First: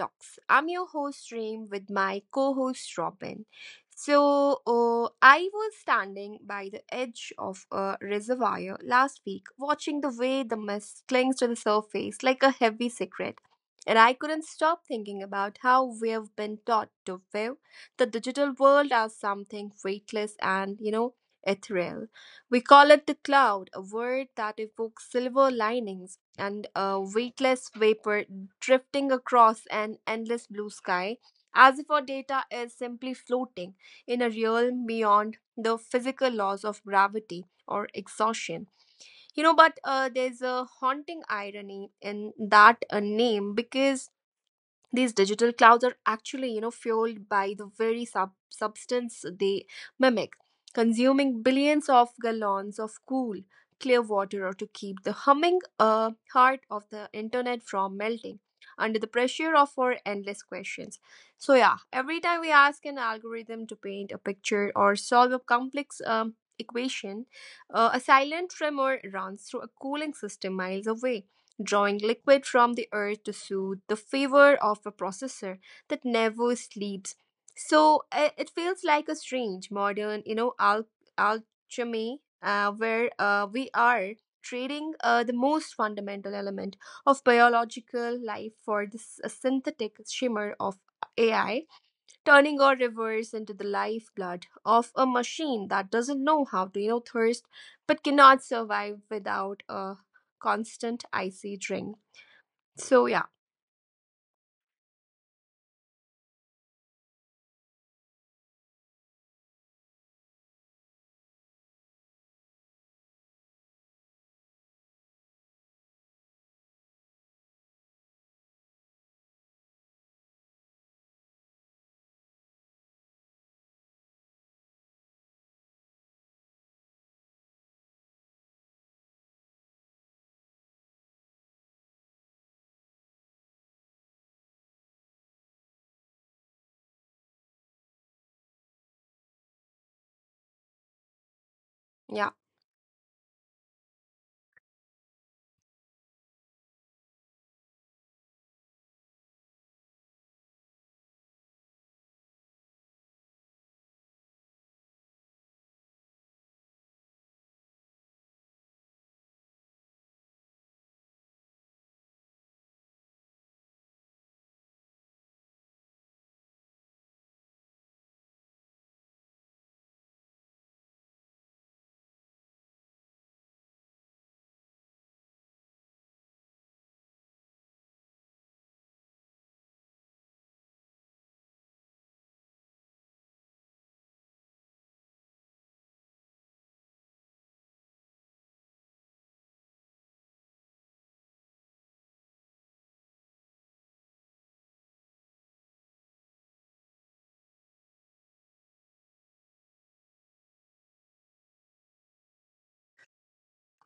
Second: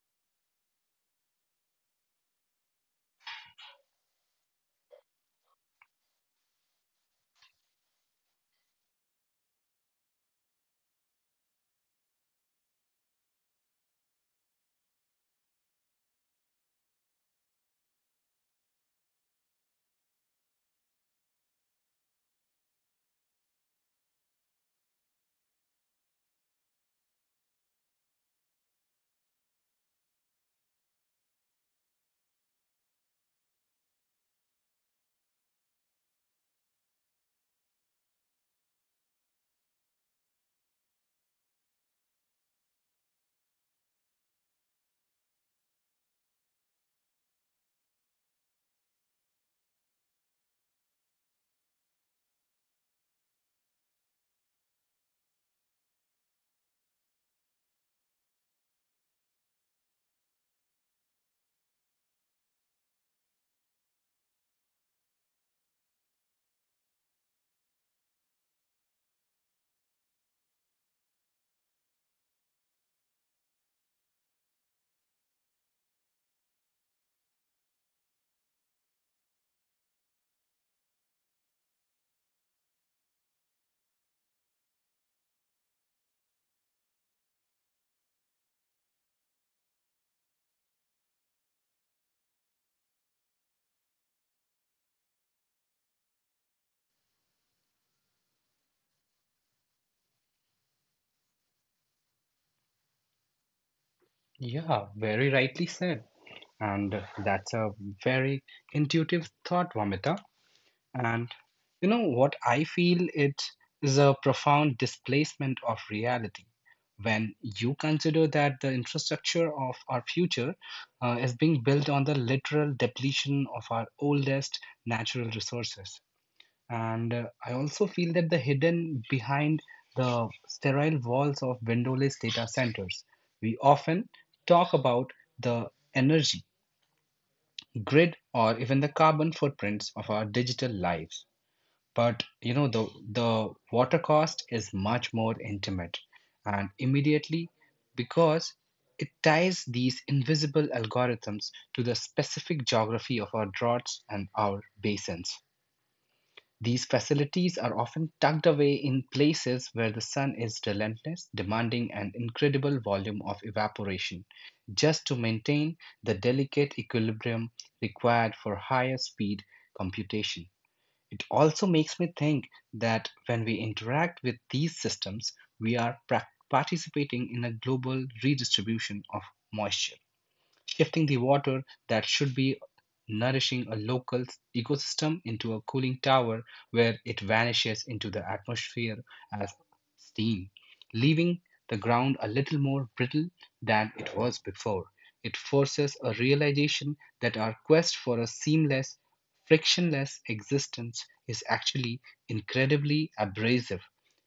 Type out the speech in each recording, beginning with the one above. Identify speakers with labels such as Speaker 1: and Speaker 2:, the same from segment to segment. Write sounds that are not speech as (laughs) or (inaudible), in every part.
Speaker 1: Talks. I'm your host, Reem, with my co host, Robin. I was standing by the edge of a reservoir last week, watching the way the mist clings to the surface like a heavy secret. And I couldn't stop thinking about how we've been taught to view the digital world as something weightless and, ethereal. We call it the cloud, a word that evokes silver linings and a weightless vapor drifting across an endless blue sky, as if our data is simply floating in a realm beyond the physical laws of gravity or exhaustion. But there's a haunting irony in that name, because these digital clouds are actually fueled by the very substance they mimic, consuming billions of gallons of cool, clear water to keep the humming heart of the internet from melting under the pressure of our endless questions. So, every time we ask an algorithm to paint a picture or solve a complex equation, a silent tremor runs through a cooling system miles away, drawing liquid from the earth to soothe the fever of a processor that never sleeps. It feels like a strange modern, alchemy, where we are trading the most fundamental element of biological life for this synthetic shimmer of AI, turning our rivers into the lifeblood of a machine that doesn't know how to, thirst, but cannot survive without a constant icy drink. So, yeah,
Speaker 2: Yeah, very rightly said. And that's a very intuitive thought, Vamita. And you know what, I feel it is a profound displacement of reality. When you consider that the infrastructure of our future is being built on the literal depletion of our oldest natural resources, and I also feel that the hidden behind the sterile walls of windowless data centers. We often talk about the energy grid or even the carbon footprints of our digital lives. But you
Speaker 1: yeah,
Speaker 2: know, the water cost is much more intimate and immediately, because it ties these invisible algorithms to the specific geography of our droughts and our basins. These facilities are often tucked away in places where the sun is relentless, demanding an incredible volume of evaporation just to maintain the delicate equilibrium required for higher speed computation. It also makes me think that when we interact with these systems, we are prac participating in a global redistribution of moisture, shifting the water that should be nourishing a local ecosystem into a cooling tower where it vanishes into the atmosphere as steam, leaving the ground a little more brittle than it was before. It forces a realization that our quest for a seamless, frictionless existence is actually incredibly abrasive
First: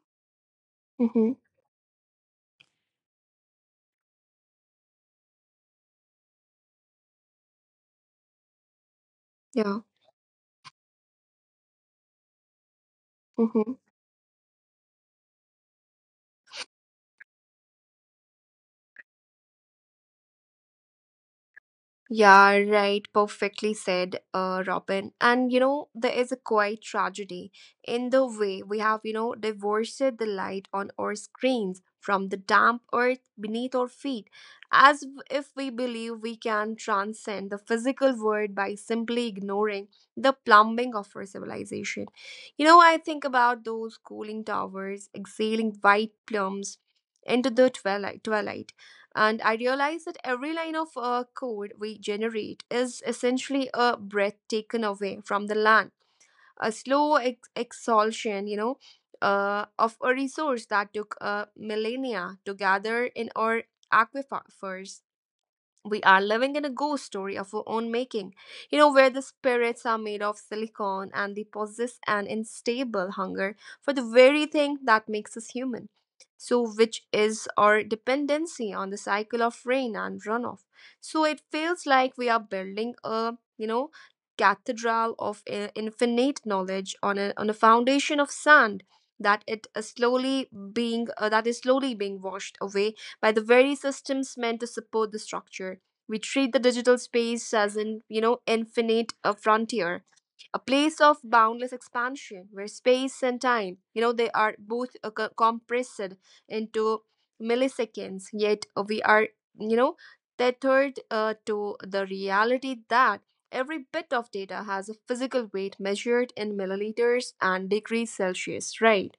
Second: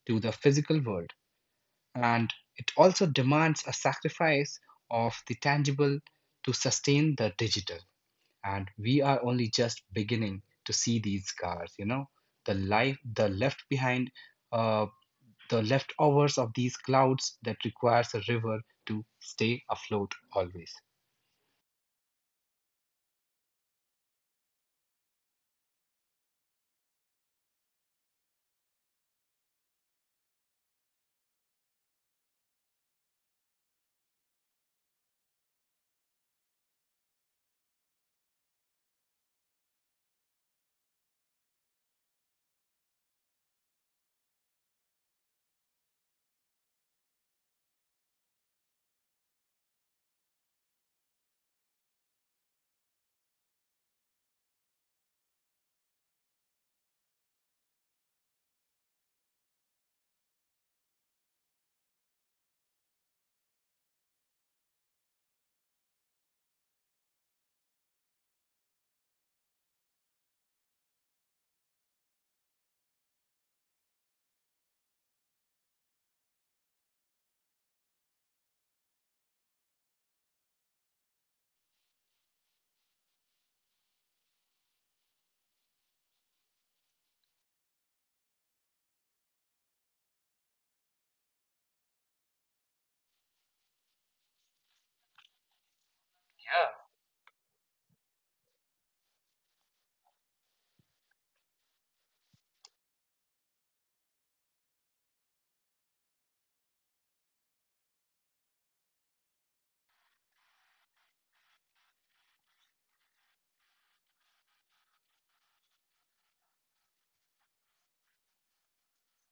Speaker 2: to the physical world,
Speaker 1: hmm
Speaker 2: and it also demands a sacrifice of the tangible to sustain the digital. And we are only just
Speaker 1: yeah.
Speaker 2: beginning to see these cars, you know, the life the left
Speaker 1: Mm-hmm.
Speaker 2: behind, uh, the leftovers of these clouds that requires a river to stay afloat always.
Speaker 1: Yeah, right. Perfectly said, Robin. And you know, there is a quiet tragedy in the way we have, divorced the light on our screens from the damp earth beneath our feet, as if we believe we can transcend the physical world by simply ignoring the plumbing of our civilization. You know, I think about those cooling towers exhaling white plumes into the twilight, and I realized that every line of code we generate is essentially a breath taken away from the land, a slow exhaustion, of a resource that took millennia to gather in our aquifers. We are living in a ghost story of our own making, where the spirits are made of silicon and they possess an unstable hunger for the very thing that makes us human. So, which is our dependency on the cycle of rain and runoff. So, it feels like we are building a, cathedral of infinite knowledge on on a foundation of sand that is slowly being washed away by the very systems meant to support the structure. We treat the digital space as an, infinite frontier, a place of boundless expansion where space and time, they are both compressed into milliseconds. Yet uh, we are, you know, tethered uh, to the reality that every bit of data has a physical weight measured in milliliters and degrees Celsius, right?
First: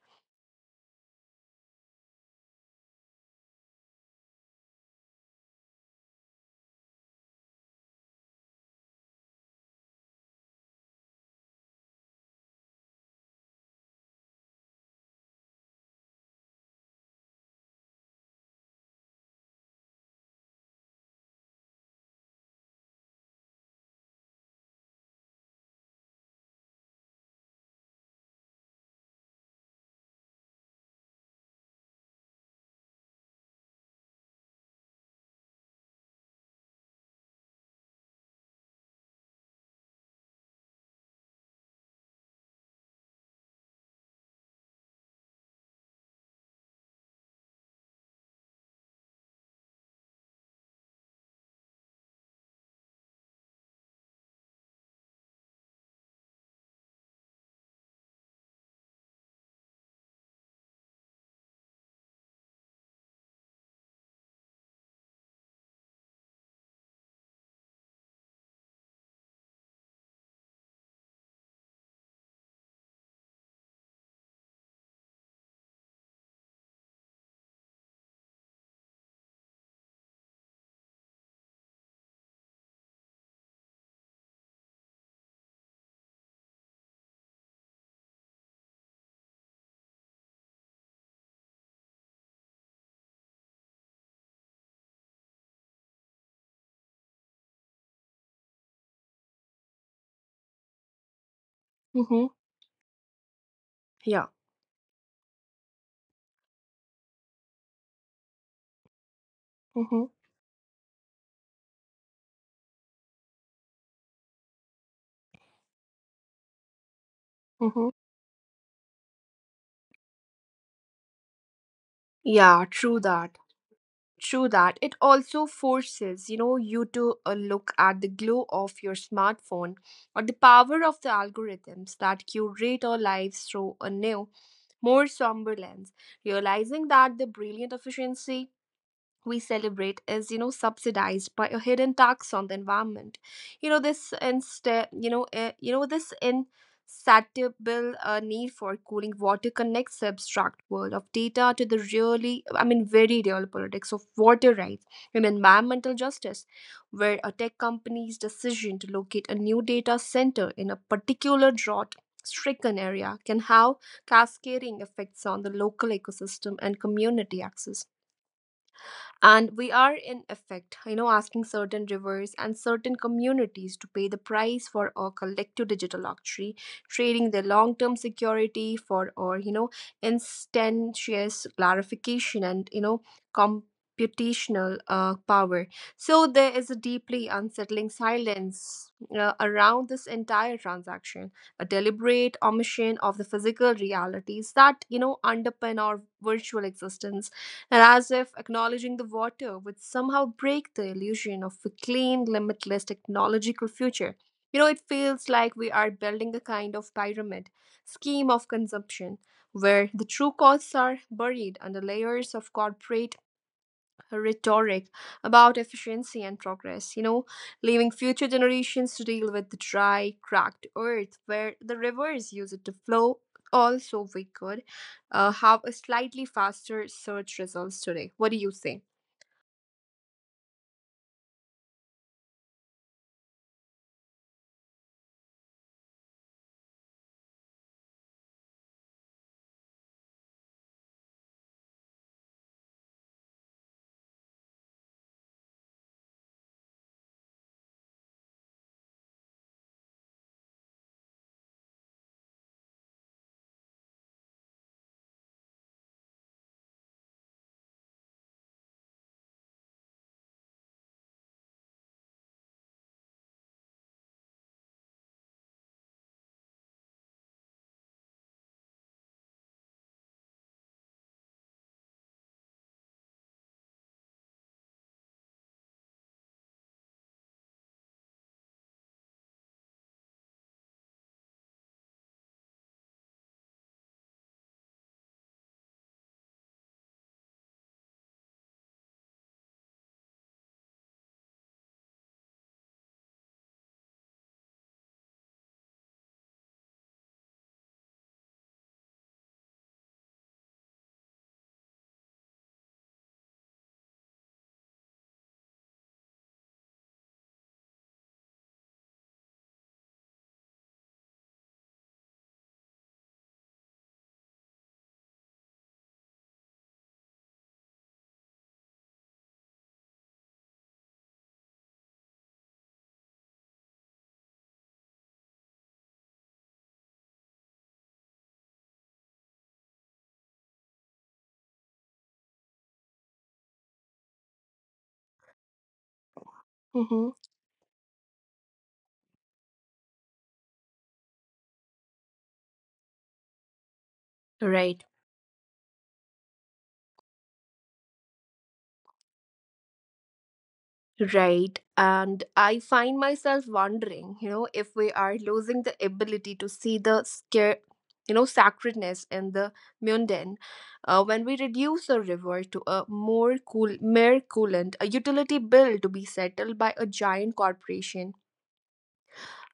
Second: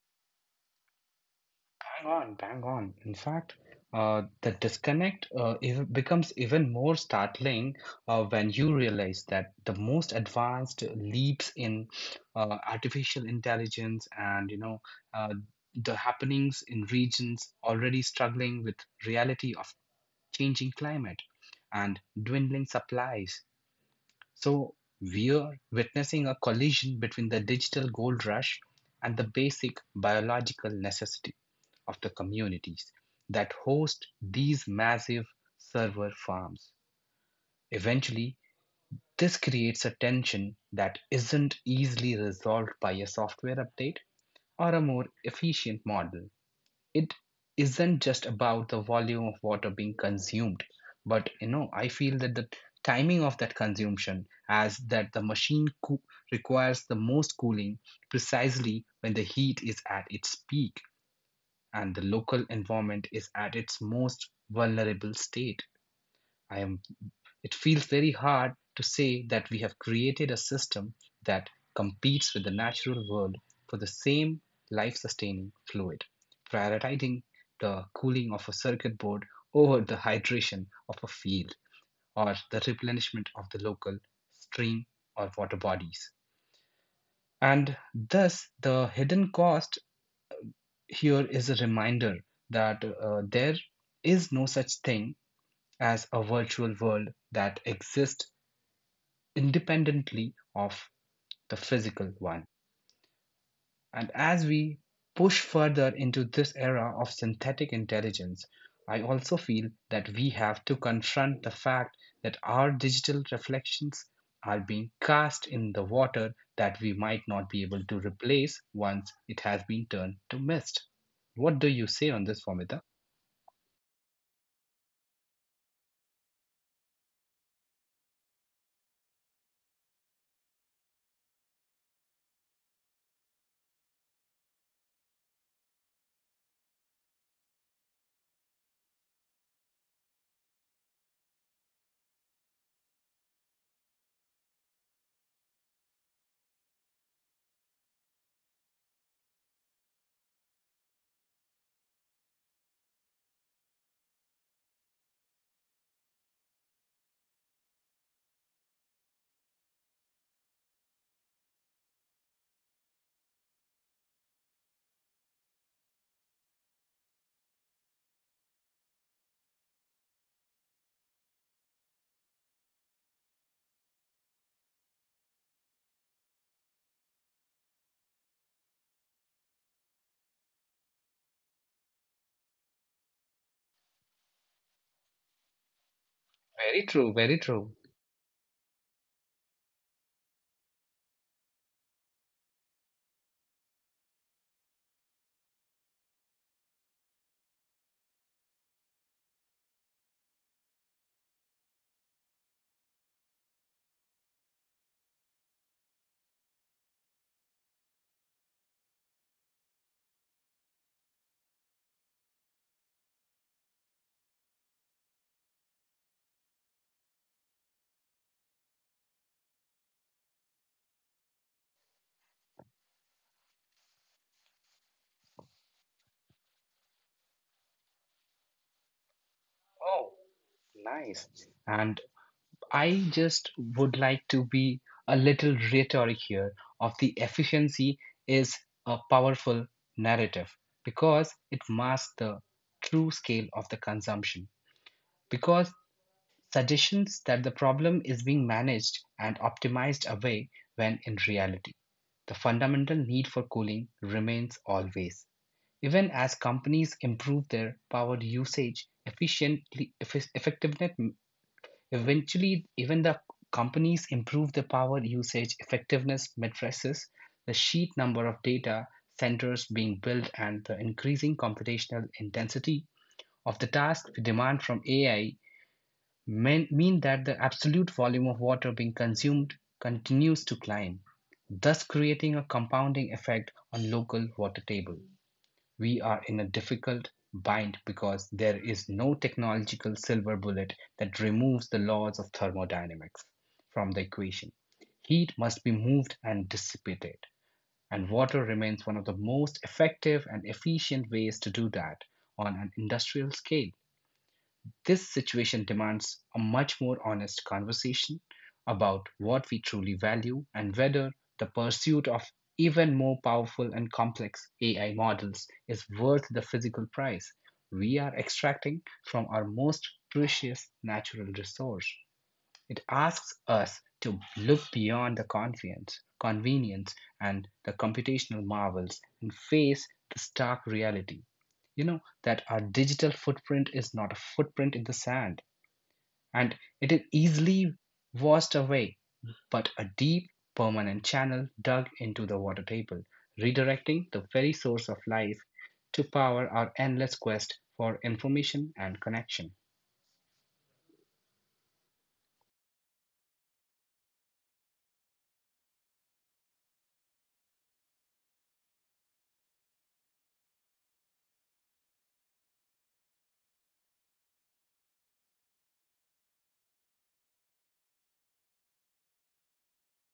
Speaker 2: Bang on, bang on. In fact, the disconnect becomes even more startling when you realize that the most advanced leaps in artificial intelligence and you know uh, the happenings in regions already struggling with reality of changing climate and dwindling supplies. So we are witnessing a collision between the digital gold rush and the basic biological necessity of the communities that host these massive server farms. Eventually, this creates a tension that isn't easily resolved by a software update or a more efficient model. It isn't just about the volume of water being consumed, but you know, I feel that the timing of that consumption, as that the machine requires the most cooling precisely when the heat is at its peak and the local environment is at its most vulnerable state. I am It feels very hard to say that we have created a system that competes with the natural world for the same life sustaining fluid, prioritizing the cooling of a circuit board over the hydration of a field or the replenishment of the local stream or water bodies. And thus, the hidden cost here is a reminder that there is no such thing as a virtual world that exists independently of the physical one.
Speaker 1: Mm-hmm.
Speaker 2: And as
Speaker 1: Yeah.
Speaker 2: we push further into this era of synthetic intelligence, I also feel that
Speaker 1: Mm-hmm.
Speaker 2: we have to confront the fact that our digital reflections are being cast in the water that we might not be able to
Speaker 1: Mm-hmm.
Speaker 2: replace once it has been turned to mist. What do you say on this, Formita?
Speaker 1: Yeah, true that. True that. It also forces, you to look at the glow of your smartphone or the power of the algorithms that curate our lives through a new, more somber lens, realizing that the brilliant efficiency we celebrate is subsidized by a hidden tax on the environment. You know this instead you know This insatiable need for cooling water connects the abstract world of data to the really I mean very real politics of water rights and environmental justice, where a tech company's decision to locate a new data center in a particular drought stricken area can have cascading effects on the local ecosystem and community access. And we are, in effect, asking certain rivers and certain communities to pay the price for our collective digital luxury, trading their long term security for our, instantaneous clarification and, computational power. So
Speaker 2: Very
Speaker 1: there is a
Speaker 2: true, very
Speaker 1: deeply
Speaker 2: true.
Speaker 1: unsettling silence around this entire transaction, a deliberate omission of the physical realities that, underpin our virtual existence, and as if acknowledging the water would somehow break the illusion of a clean, limitless technological future. You know, it feels like we are building a kind of pyramid scheme of consumption where the true costs are buried under layers of corporate rhetoric about efficiency and progress, leaving future generations to deal with the dry, cracked earth where the rivers use it to flow. Also, we could have a slightly faster search results today. What do you say?
Speaker 2: Oh, nice. And I just would like to be a little rhetoric here of the efficiency is a powerful narrative because it masks the true scale of the consumption. Because suggestions that the problem is being managed and optimized away when in reality, the fundamental need for cooling remains always. Even as companies improve their power usage efficiently, effectiveness. Eventually, even the companies improve the power usage effectiveness matrices, the sheet number of data centers being built, and the increasing computational intensity of the task we demand from AI mean that the absolute volume of water being consumed continues to climb, thus creating a compounding effect on local water table. We are in a difficult bind because there is no technological silver bullet that removes the laws of thermodynamics from the equation. Heat must be moved and dissipated, and water remains one of the most effective and efficient ways to do that on an industrial scale. This situation demands a much more honest conversation about what we truly value and whether the pursuit of even more powerful and complex AI models is worth the physical price we are extracting from our most precious natural resource. It asks us to look beyond the convenience and the computational marvels and face the stark reality. You know that our digital footprint is not a footprint in the sand and it is
Speaker 1: hmm
Speaker 2: easily washed away, but a deep, permanent channel dug into the water table, redirecting the very source of
Speaker 1: Right.
Speaker 2: life to power our endless quest for information and connection.
Speaker 1: Right. And I find myself wondering, if we are losing the ability to see the scare, sacredness in the mundane when we reduce a river to a more cool, mere coolant, a utility bill to be settled by a giant corporation.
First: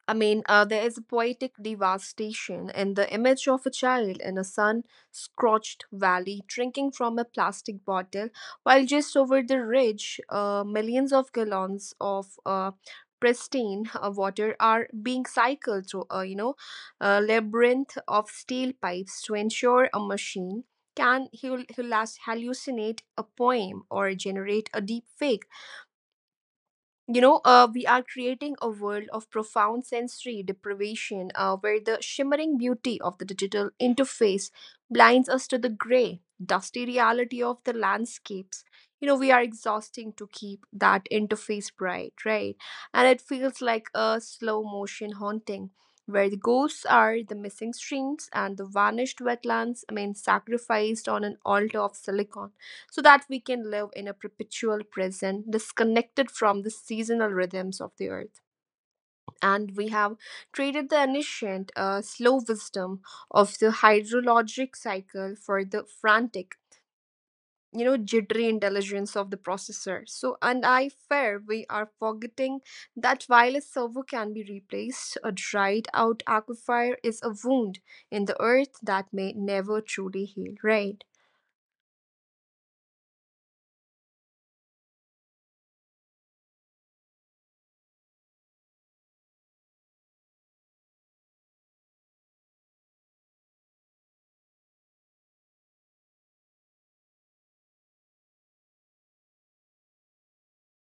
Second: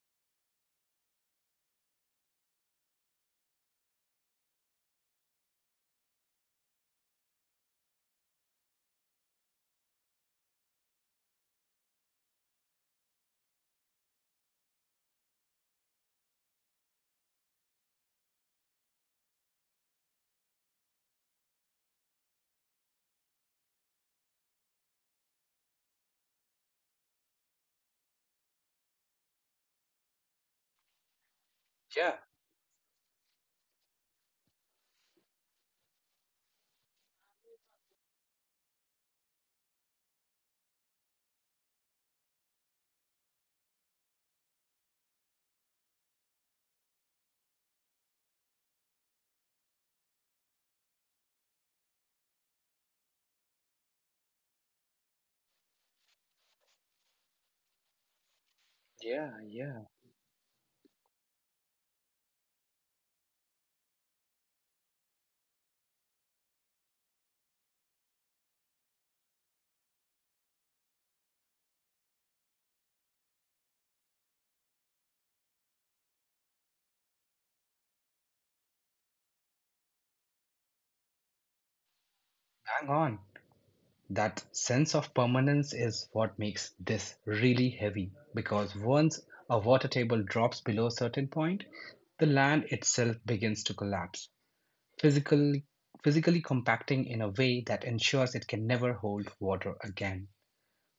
Speaker 1: There is a poetic devastation in the image of a child in a sun scorched valley drinking from a plastic bottle, while just over the ridge, millions of gallons of pristine water are being cycled through a a labyrinth of steel pipes to ensure a machine can hallucinate a poem or generate a deep fake. We are creating a world of profound sensory deprivation where the
Speaker 2: Yeah,
Speaker 1: shimmering beauty of the digital interface blinds us to the gray, dusty reality of the landscapes. You know, we are exhausting to keep that interface bright, right? And it feels like a slow motion haunting where the ghosts are the missing streams and the vanished wetlands, sacrificed on an altar of silicon so that we can live in a perpetual present disconnected from the seasonal rhythms of the earth.
Speaker 2: yeah, yeah.
Speaker 1: And we have traded the ancient, slow wisdom of the hydrologic cycle for the frantic, jittery intelligence of the processor. So, and I fear we are forgetting that while a server can be replaced, a dried out aquifer is a wound in the earth that may never truly heal, right?
Speaker 2: Hang on. That sense of permanence is what makes this really heavy, because once a water table drops below a certain point, the land itself begins to collapse, physically, physically compacting in a way that ensures it can never hold water again.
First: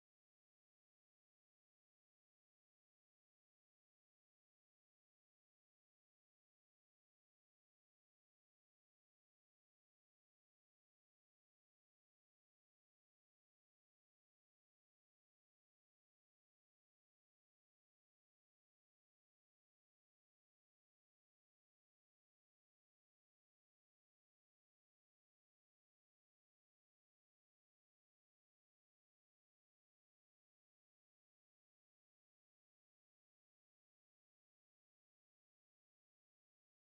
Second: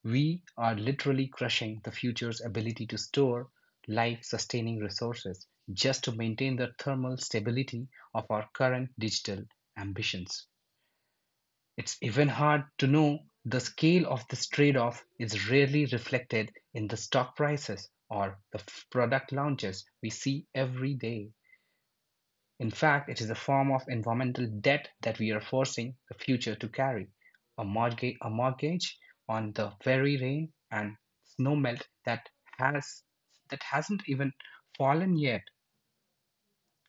Speaker 2: We are literally crushing the future's ability to store life sustaining resources just to maintain the thermal stability of our current digital ambitions. It's even hard to know the scale of this trade off is rarely reflected in the stock prices or the product launches we see every day. In fact, it is a form of environmental debt that we are forcing the future to carry, a mortgage on the very rain and snowmelt that has that hasn't even fallen yet.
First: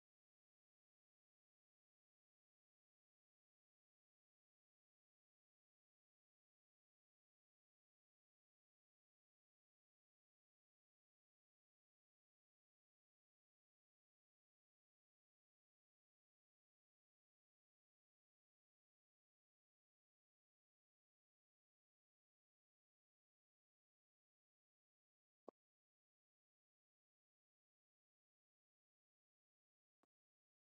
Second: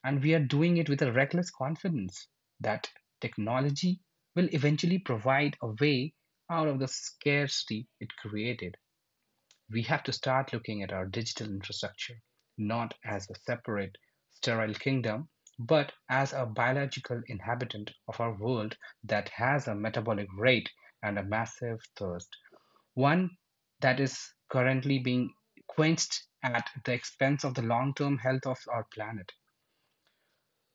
Speaker 2: And we are doing it with a reckless confidence that technology will eventually provide a way out of the scarcity it created. We have to start looking at our digital infrastructure not as a separate, sterile kingdom, but as a biological inhabitant of our world that has a metabolic rate and a massive thirst, one that is currently being quenched at the expense of the long term health of our planet.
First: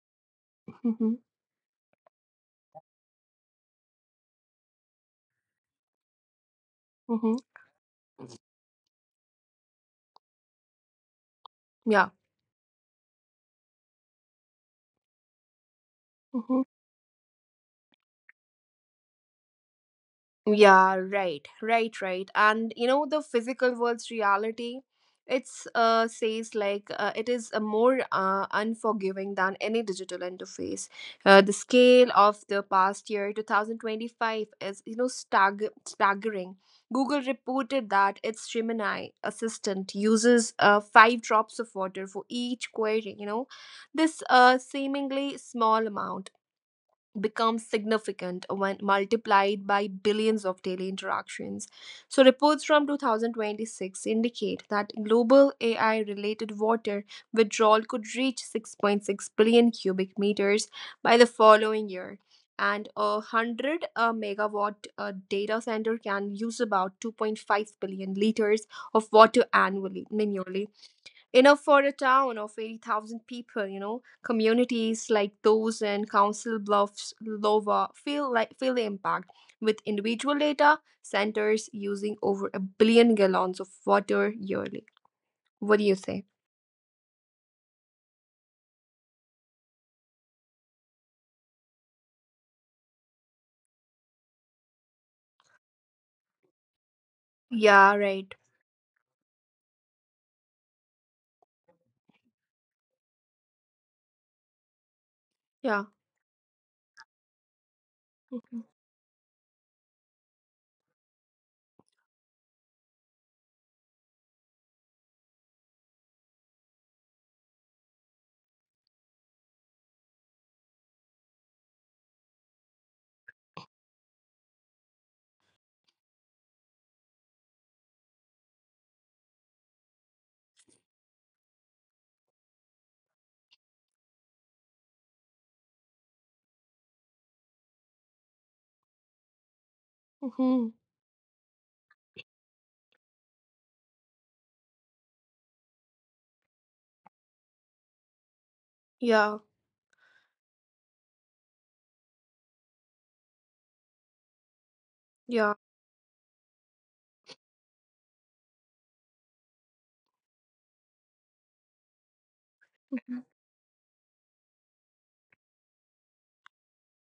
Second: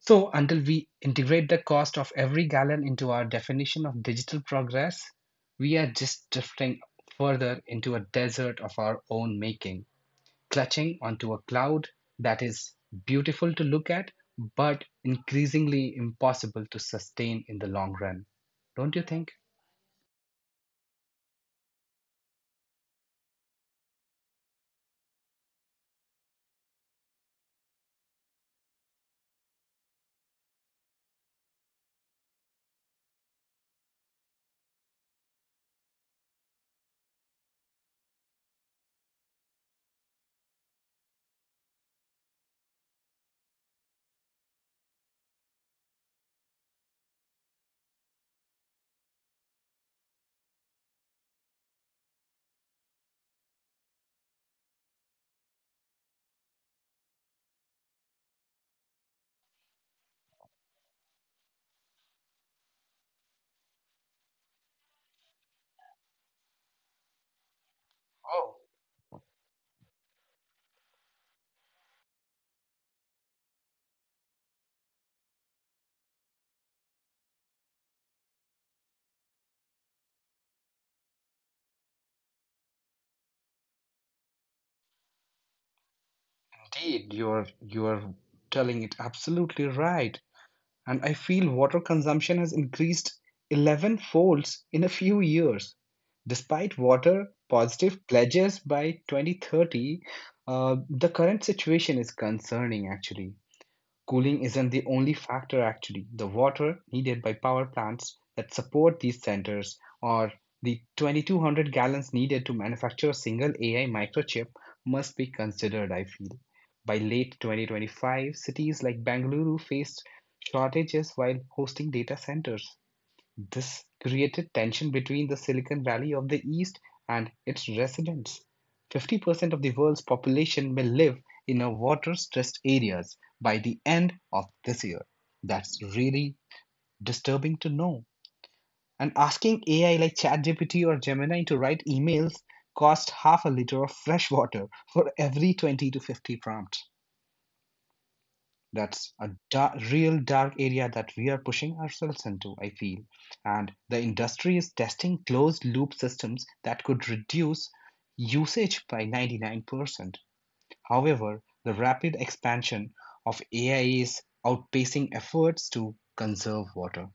Speaker 2: So, until we
Speaker 1: hmm
Speaker 2: integrate the cost of every gallon into our definition of digital progress, we are just drifting
Speaker 1: hmm
Speaker 2: further into a desert of our own making, clutching onto a cloud
Speaker 1: Yeah.
Speaker 2: that is beautiful to look at, but increasingly
Speaker 1: Mhm.
Speaker 2: impossible to sustain in the long run. Don't you think?
Speaker 1: Yeah, right, right, right. And you know, the physical world's reality, it's says like it is a more unforgiving than any digital interface. The scale of the past year, 2025, is staggering. Google reported that its Gemini assistant uses five drops of water for each query. You know, this seemingly small amount becomes significant when multiplied by billions of daily interactions. So, reports from 2026 indicate that global AI related water withdrawal could reach 6.6 billion cubic meters by the following year. And a 100 megawatt data center can use about 2.5 billion
Speaker 2: Oh,
Speaker 1: liters of water annually, enough for a town of 80,000 people, you know. Communities like those in Council Bluffs, Lova feel the impact with individual data centers using over a billion gallons of water yearly. What do you say?
Speaker 2: indeed, you're telling it absolutely right. And I feel water consumption has increased 11 folds in a few years. Despite water positive
Speaker 1: Yeah, right.
Speaker 2: pledges by 2030, the current situation is concerning actually. Cooling isn't the only factor
Speaker 1: Yeah.
Speaker 2: actually. The water needed by power plants that support these centers or the 2,200 gallons needed to manufacture a single AI microchip must be considered, I feel. By late 2025, cities like Bangalore faced shortages while hosting data centers. This created tension between the Silicon Valley of the East and its residents. 50% of the world's population will live in a water stressed areas by the end of this year. That's really disturbing to know. And asking AI like
Speaker 1: Mhm.
Speaker 2: ChatGPT or Gemini to write emails costs half a liter of fresh water for every 20 to 50 prompts. That's a
Speaker 1: Yeah.
Speaker 2: real dark area that we are pushing ourselves into, I feel. And the industry is testing
Speaker 1: Yeah.
Speaker 2: closed loop systems that could reduce usage by 99%. However, the rapid expansion of AI is outpacing efforts to conserve water.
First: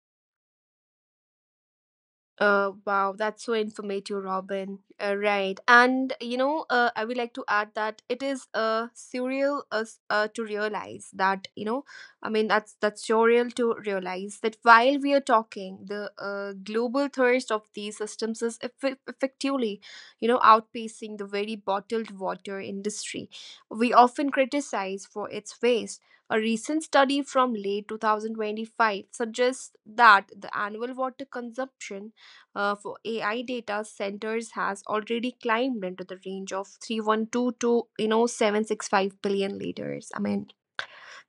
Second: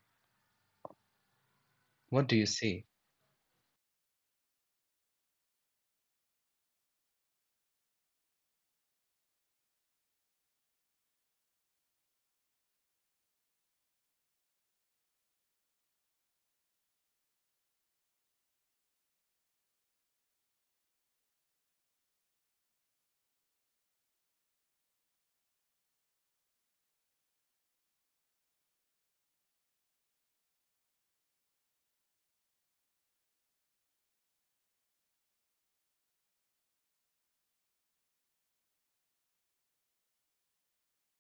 Speaker 2: What do you say?
Speaker 1: Wow, that's so informative, Robin. Right, and you know, I would like to add that it is to realize that that's surreal to realize that while we are talking, the global thirst of these systems is effectively, outpacing the very bottled water industry we often criticize for its waste. A recent study from late 2025 suggests that the annual water consumption for AI data centers has already climbed into the range of 312 to 765 billion liters. I mean,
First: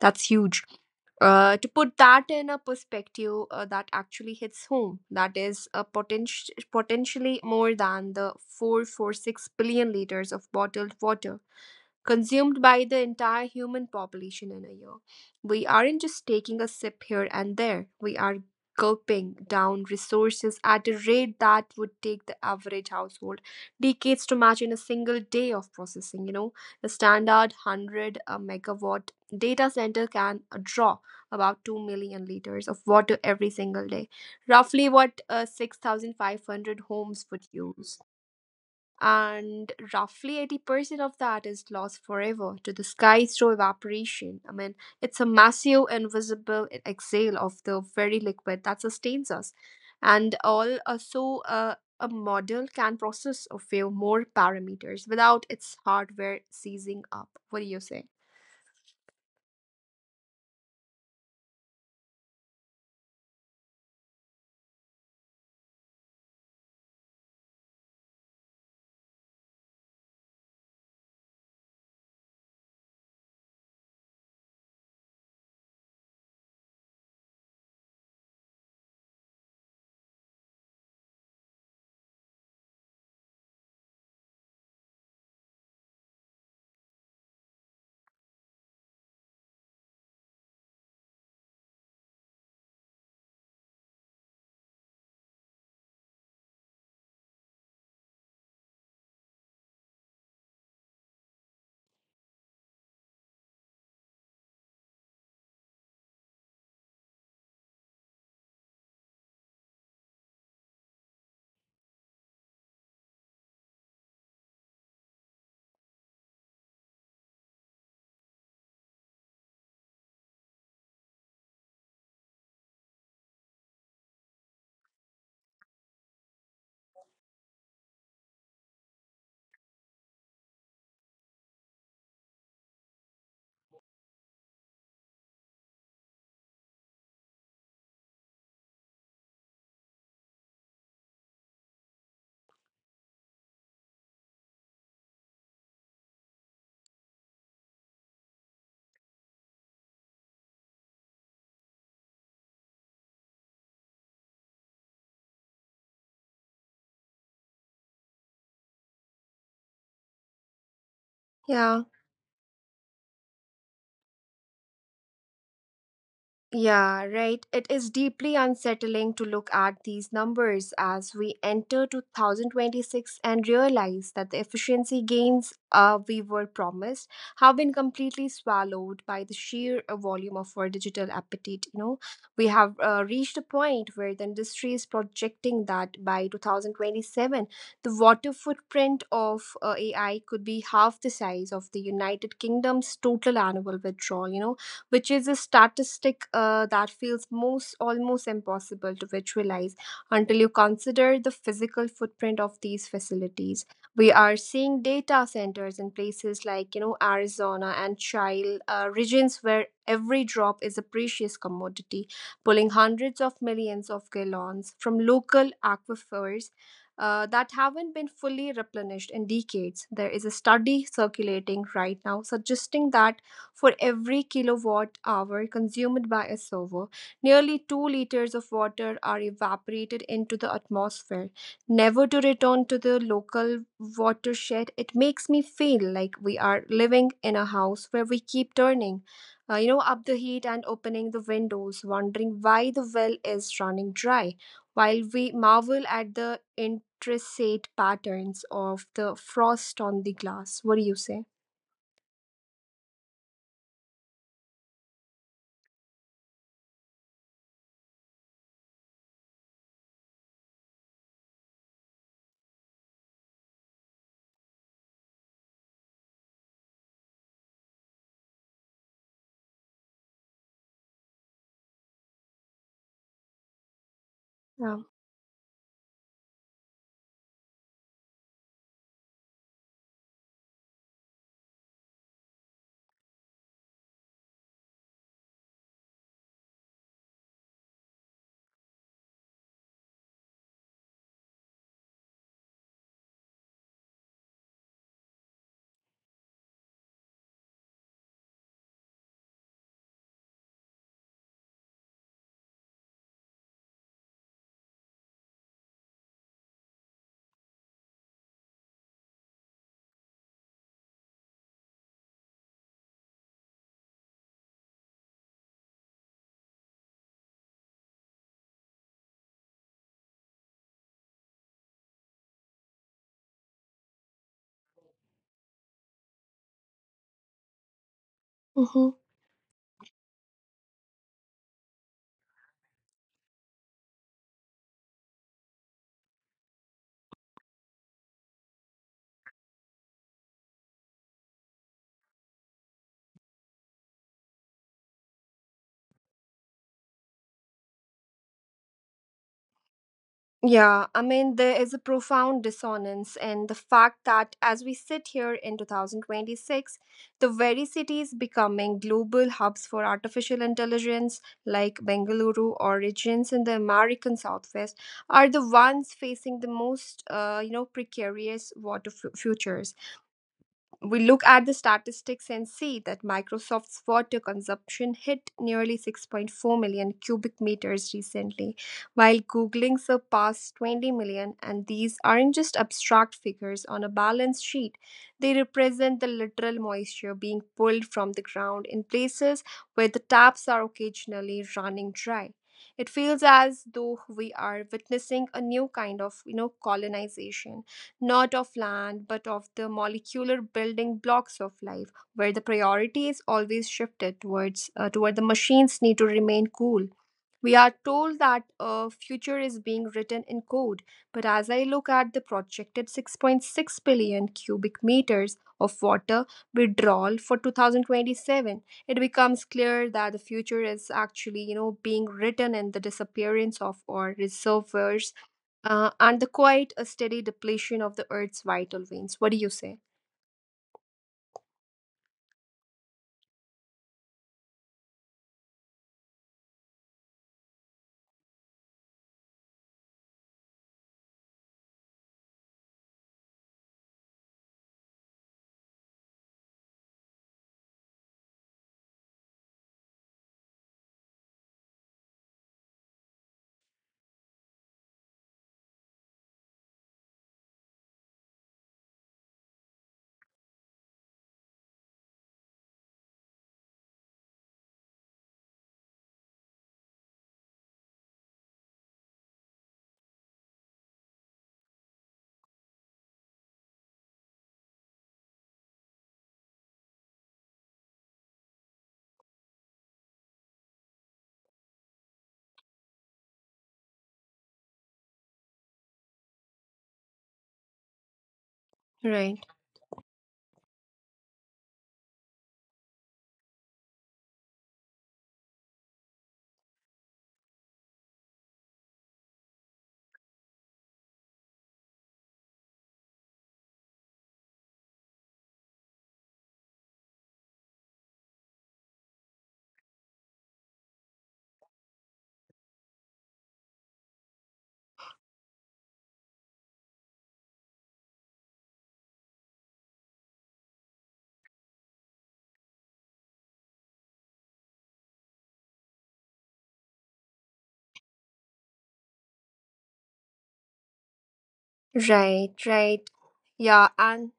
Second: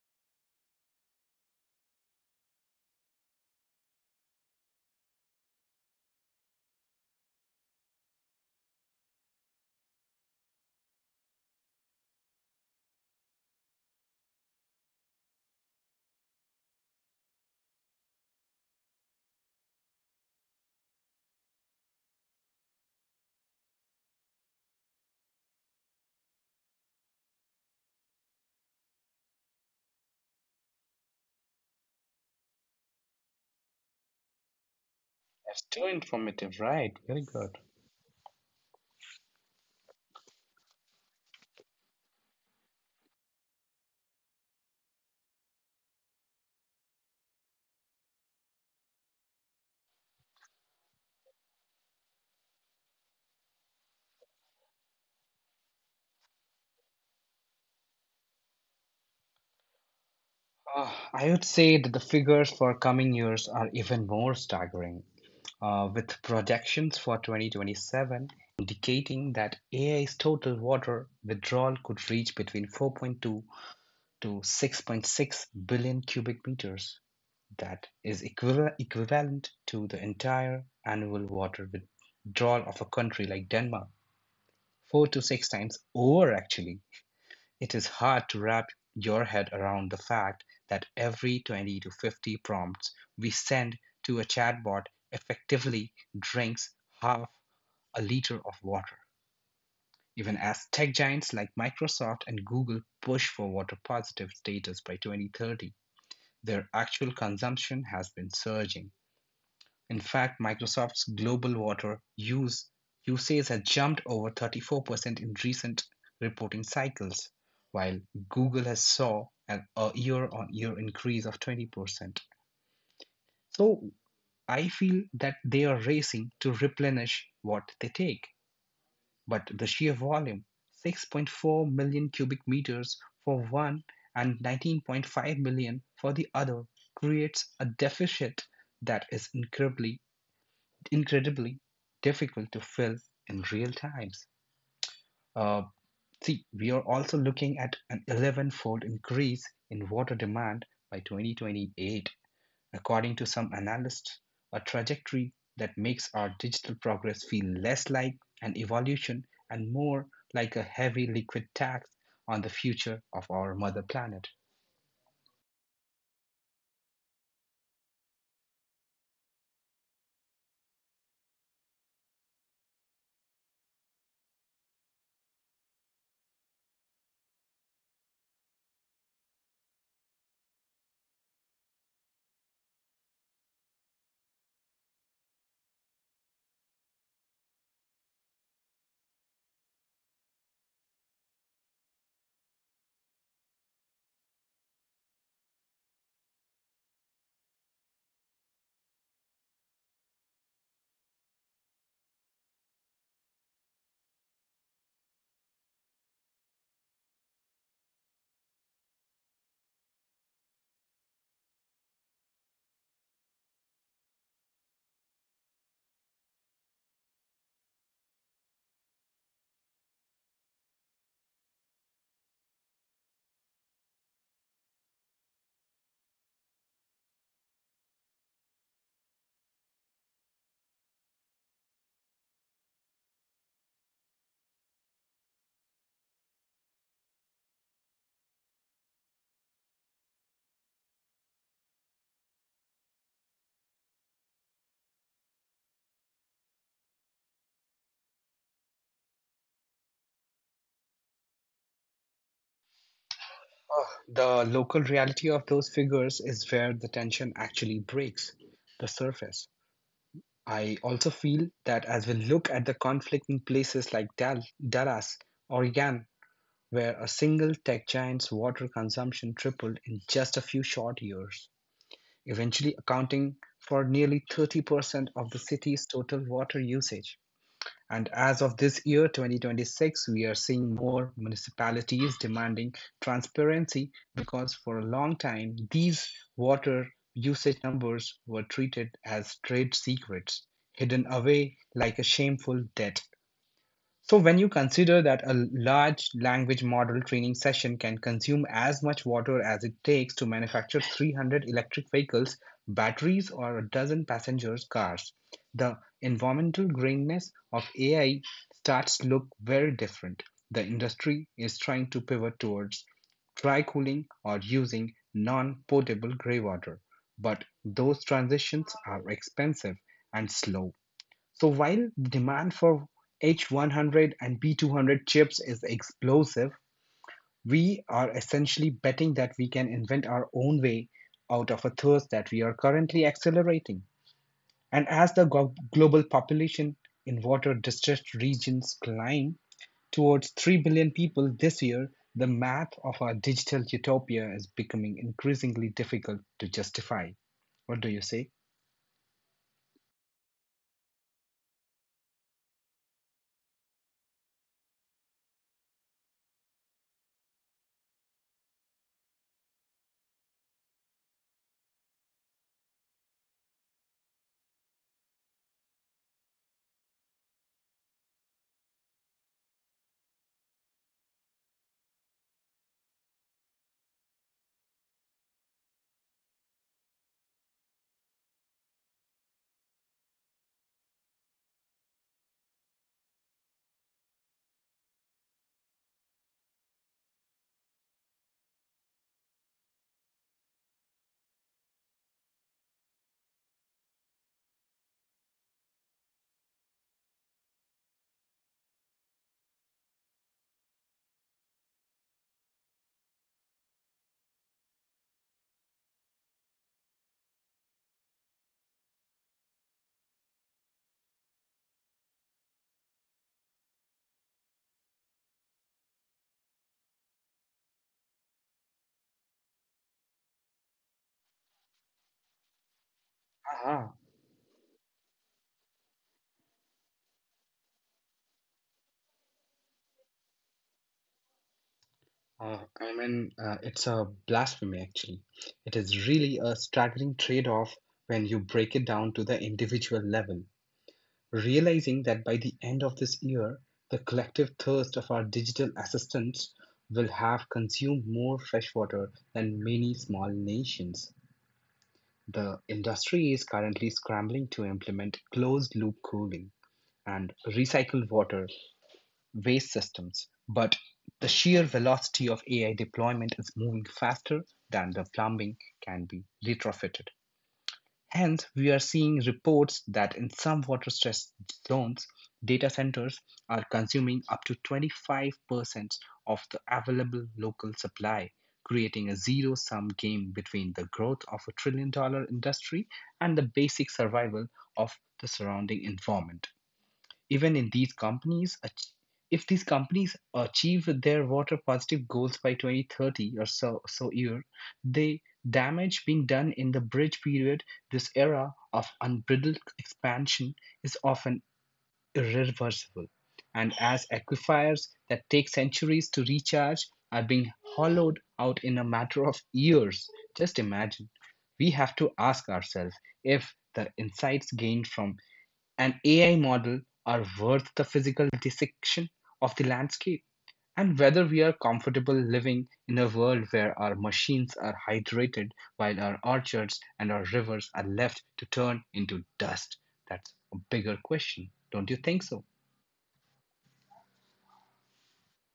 Speaker 1: that's huge. To put that in a perspective that actually hits home, that is a potentially more than the 446 billion liters of bottled water consumed by the entire human population in a year. We aren't just taking a sip here and there, we are gulping down resources at a rate that would take the average household decades to match in a single day of processing. You know, the standard 100 megawatt data center can draw about 2 million liters of water every single day, roughly what
Speaker 2: That's too informative,
Speaker 1: 6,500
Speaker 2: right? Very
Speaker 1: homes would
Speaker 2: good.
Speaker 1: use, and roughly 80% of that is lost forever to the sky through evaporation. I mean, it's a massive, invisible exhale of the very liquid that sustains us. And all so a model can process a few more parameters without its hardware seizing up. What do you say?
Speaker 2: I would say that the figures for coming years are even more staggering, with projections for 2027 indicating that AI's total water withdrawal could reach between 4.2 to 6.6 billion cubic meters. That is equivalent to the entire annual water withdrawal of a country like Denmark, four to six times over, actually. It is hard to wrap your head around the fact that every 20 to 50 prompts we send to a chatbot effectively drinks half a liter of water, even as tech giants like Microsoft and Google push for water positive status by 2030. Their actual consumption has been surging. In fact, Microsoft's global water use usage has jumped over 34% in recent reporting cycles, while Google has saw a year-on-year increase of 20%. So I feel that they are racing to replenish what they take. But the sheer volume, 6.4 million cubic meters for one and 19.5 million for the other, creates a deficit that is incredibly difficult to fill in real times. Uh, see, we are also looking at an 11 fold increase in water demand by 2028. According to some analysts, a trajectory that makes our digital progress feel less like an evolution and more like a heavy liquid tax on
Speaker 1: Yeah,
Speaker 2: the future of our mother planet.
Speaker 1: Yeah, right. It is deeply unsettling to look at these numbers as we enter 2026 and realize that the efficiency gains we were promised have been completely swallowed by the sheer volume of our digital appetite. We have reached a point where the industry is projecting that by 2027, the water footprint of AI could be half the size of the United Kingdom's total annual withdrawal. Which is a statistic that feels most almost impossible to visualize until you consider the physical footprint of these facilities. We are seeing data centers in places like Arizona and Chile, regions where every drop is a precious commodity, pulling hundreds of millions of gallons from local aquifers that haven't been fully replenished in decades. There is a study circulating right now suggesting that for every kilowatt hour consumed by a server, nearly 2 liters of water are evaporated into the atmosphere, never to return to the local watershed. It makes me feel like we are living in a house where we keep up the heat and opening the windows, wondering why the well is running dry, while we marvel at the intricate patterns of the frost on the glass. What do you say?
Speaker 2: Ah, the local reality of those figures is where the tension actually breaks the surface. I also feel that as we look at the conflict in places like Dallas Oregon, where a single tech giant's water consumption tripled in just a few short years, eventually accounting for nearly 30% of the
Speaker 1: Yeah.
Speaker 2: city's total water usage. And as of this year, 2026, we are seeing more municipalities demanding transparency, because for a long time, these water usage numbers were treated as trade secrets, hidden away like a shameful debt. So, when you consider that a large language model training session can consume as much water as it takes to manufacture 300 electric vehicles, batteries, or a dozen passenger cars, the environmental greenness of AI starts to look very different. The industry is trying to pivot towards dry cooling or using non potable grey water, but those transitions are expensive and slow. So while the demand for H100 and B200 chips is explosive, we are essentially betting that we can
Speaker 1: Mhm.
Speaker 2: invent our own way out of a thirst that we are currently accelerating. And as the global population in water distressed regions climb towards 3 billion people this year, the math of our digital utopia is becoming increasingly difficult to justify. What do you say?
Speaker 1: Yeah. There is a profound dissonance in the fact that as we sit here in 2026, the very cities becoming global hubs for artificial intelligence, like Bengaluru or regions in the American Southwest, are the ones facing the precarious water futures. We look at the statistics and see that Microsoft's water consumption hit nearly 6.4 million cubic meters recently, while Googling surpassed 20 million. And these aren't just abstract figures on a balance sheet, they represent the literal moisture being pulled from the ground in places where the taps are occasionally running dry. It feels as though we are witnessing a new kind of colonization, not of land, but of the molecular building blocks of life, where the priority is always shifted toward the machines need to remain cool. We are told that a future is being written in code, but as I look at the projected 6.6 billion cubic meters of water withdrawal for 2027, it becomes clear that the future is actually being written in the disappearance of our reservoirs and the quite a steady depletion of the Earth's vital veins. What do you say?
Speaker 2: I mean, it's a blasphemy, actually. It is really a staggering trade-off when you break it down to the individual level, realizing that by the end of this year, the collective thirst of our digital assistants will have consumed more fresh water than many small nations. The industry is currently scrambling to implement closed-loop cooling and recycled water waste systems, but the sheer velocity of AI deployment is moving faster than the plumbing can be retrofitted. Hence, we are seeing reports that in some water stressed zones, data centers are consuming up to 25% of the available local supply, creating a zero sum game between the growth of a trillion dollar industry and the basic survival of the surrounding environment. Even in these if these companies
Speaker 1: Right,
Speaker 2: achieve their water positive goals by 2030 or so year, the damage being done in the bridge period, this era of unbridled expansion, is often irreversible. And as aquifers that take centuries to recharge are being hollowed out in a matter of years, just imagine, we have to ask ourselves if the insights gained from and AI model are worth the physical dissection of the landscape, and whether we are comfortable living in a world where our machines are hydrated while our orchards and our rivers are left to turn into dust. That's a bigger question, don't you think so?
Speaker 1: right. Yeah, and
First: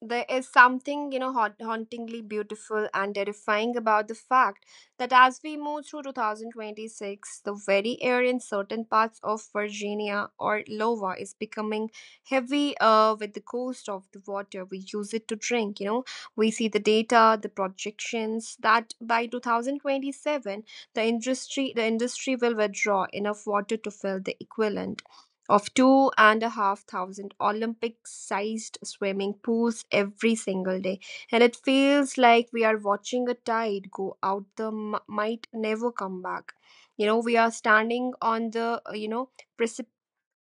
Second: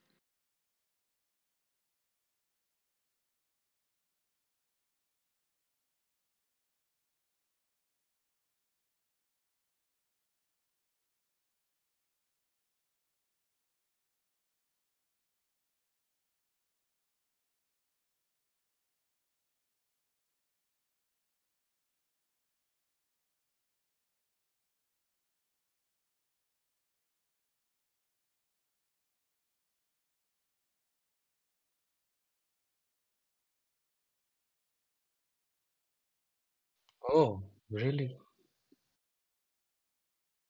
Speaker 1: there is something hauntingly beautiful and terrifying about the fact that as we move through 2026 the very air in certain parts of Virginia or Iowa is becoming heavy with the ghost of the water we use it to drink. We see the data, the projections that by 2027 the industry will withdraw enough water to fill the equivalent of 2,500 Olympic sized swimming pools every single day. And it feels like we are watching a tide go out the might never come back. You know, we
Speaker 2: Oh,
Speaker 1: are standing
Speaker 2: really?
Speaker 1: on the, you know,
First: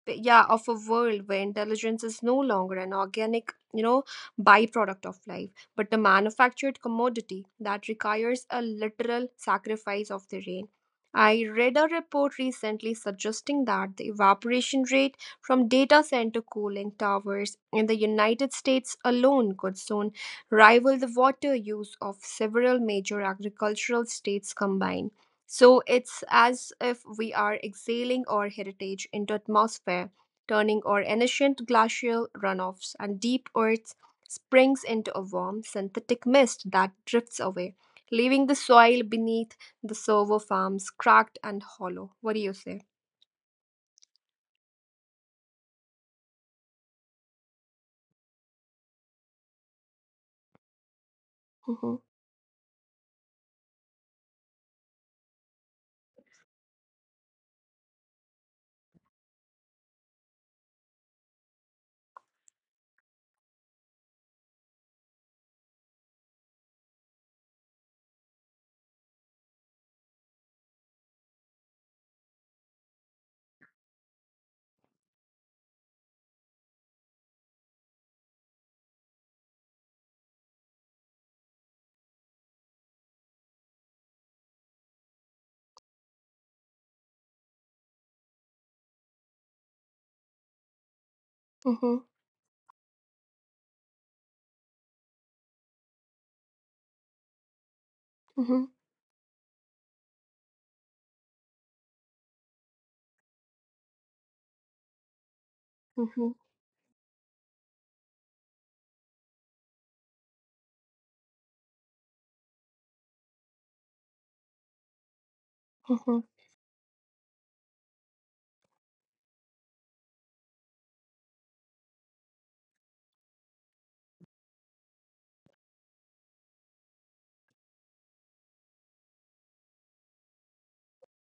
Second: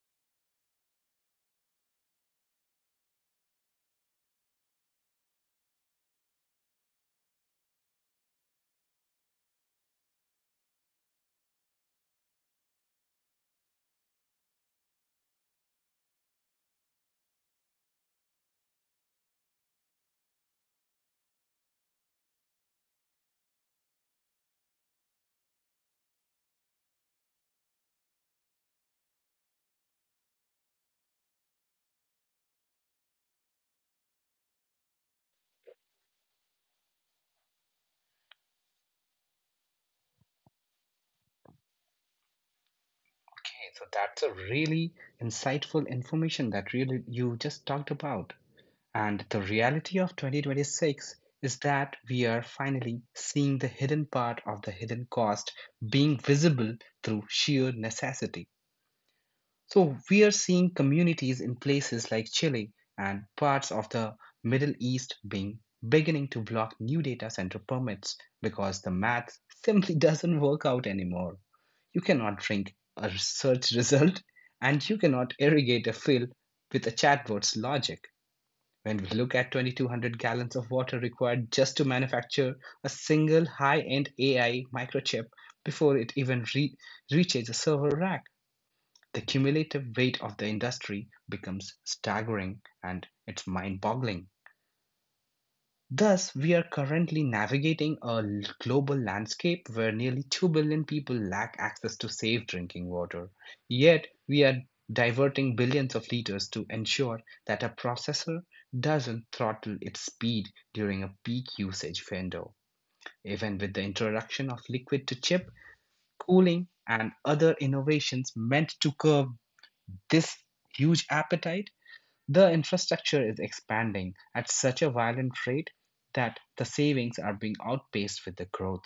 Speaker 1: but yeah, of a world where intelligence is no longer an organic byproduct of life, but a manufactured commodity that requires a literal sacrifice of the rain. I read a report recently suggesting that the evaporation rate from data center cooling towers in the United States alone could soon rival the water use of several major agricultural states combined. So it's as if we are exhaling our heritage into atmosphere, turning our ancient glacial runoffs and deep earth springs into a warm synthetic mist that drifts away, leaving the soil beneath the servo farms cracked and hollow. What do you say?
Speaker 2: Okay, so that's a really insightful information that really you just talked about. And the reality of 2026
Speaker 1: Hmm.
Speaker 2: is that we are finally seeing the hidden part of the hidden cost being visible through sheer necessity. So we are seeing communities in places like Chile and parts of the Middle East being beginning to block new data center permits, because the math simply (laughs) doesn't work out anymore. You cannot drink a search (laughs) result, and you cannot irrigate a field with a chatbot's logic. When we look at 2,200 gallons of water required just to manufacture a single high end AI microchip before it even reaches a server rack, the cumulative weight of the
Speaker 1: Hmm.
Speaker 2: industry becomes staggering, and it's mind boggling. Thus, we are
Speaker 1: Hmm.
Speaker 2: currently navigating a global landscape where nearly 2 billion people lack access to safe drinking water. Yet, we
Speaker 1: Hmm.
Speaker 2: are diverting billions of liters to ensure that a processor doesn't throttle its speed during a peak usage window. Even with the
Speaker 1: Hmm.
Speaker 2: introduction of liquid to chip cooling, and other innovations meant to curb this huge appetite, the infrastructure is expanding at such a violent rate that the savings are being outpaced with the growth.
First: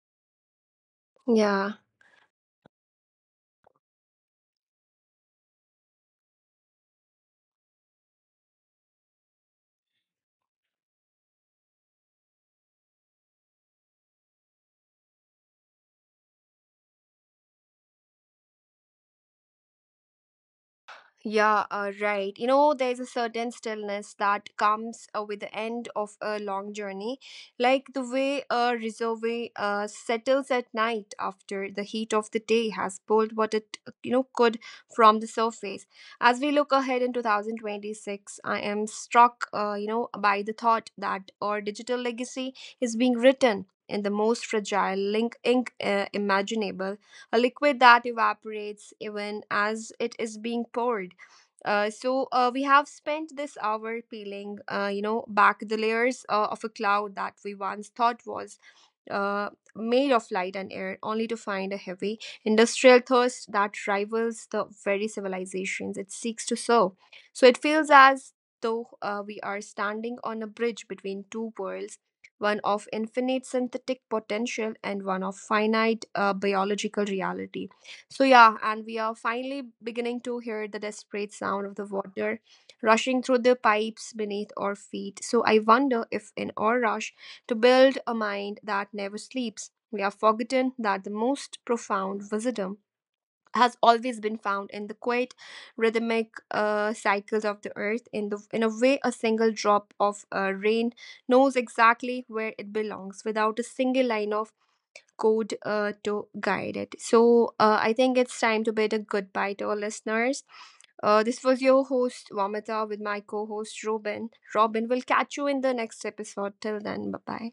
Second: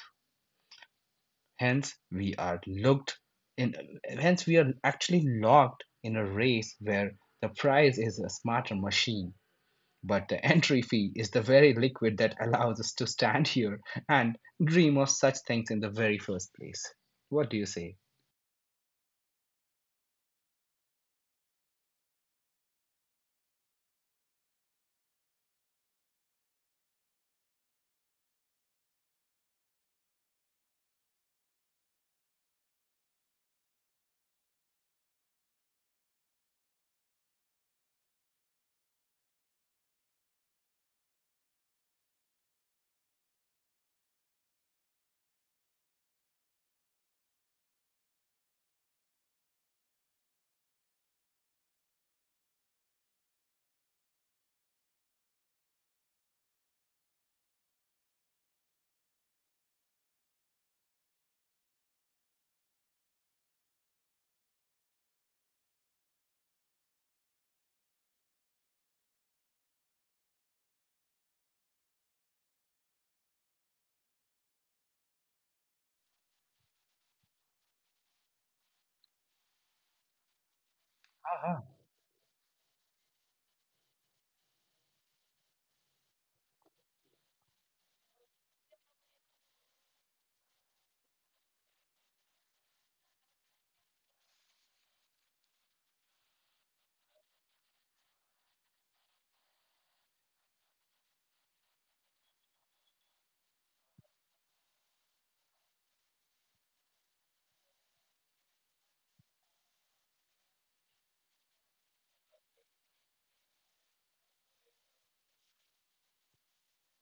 Speaker 1: Yeah.
Speaker 2: Hence, we are looked in, hence, we are actually locked in a race where the price is a smarter machine, but the entry fee is the very liquid that allows us to stand here and dream of such things in the very first place. What do you say?
Speaker 1: Yeah, right. You know, there's a certain stillness that comes with the end of a long journey, like the way a reservoir settles at night after the heat of the day has pulled what it could from the surface. As we look ahead in 2026, I am struck by the thought that our digital legacy is being written in the most fragile link ink imaginable, a liquid that evaporates even as it is being poured. We have spent this hour peeling back the layers of a cloud that we once thought was uh, made of light and air, only to find a heavy industrial thirst that rivals the very civilizations it seeks to serve. So it feels as though we are standing on a bridge between two worlds, one of infinite synthetic potential and one of finite biological reality. So yeah, and we are finally beginning to hear the desperate sound of the
Speaker 2: Uh-huh.
Speaker 1: water rushing through the pipes beneath our feet. So I wonder if in our rush to build a mind that never sleeps, we have forgotten that the most profound wisdom has always been found in the quiet rhythmic cycles of the earth, in the in a way a single drop of rain knows exactly where it belongs without a single line of good to guide it. So I think it's time to bid a goodbye to our listeners. This was your host Vamita with my co-host Robin. Robin, we'll catch you in the next episode. Till then, bye bye.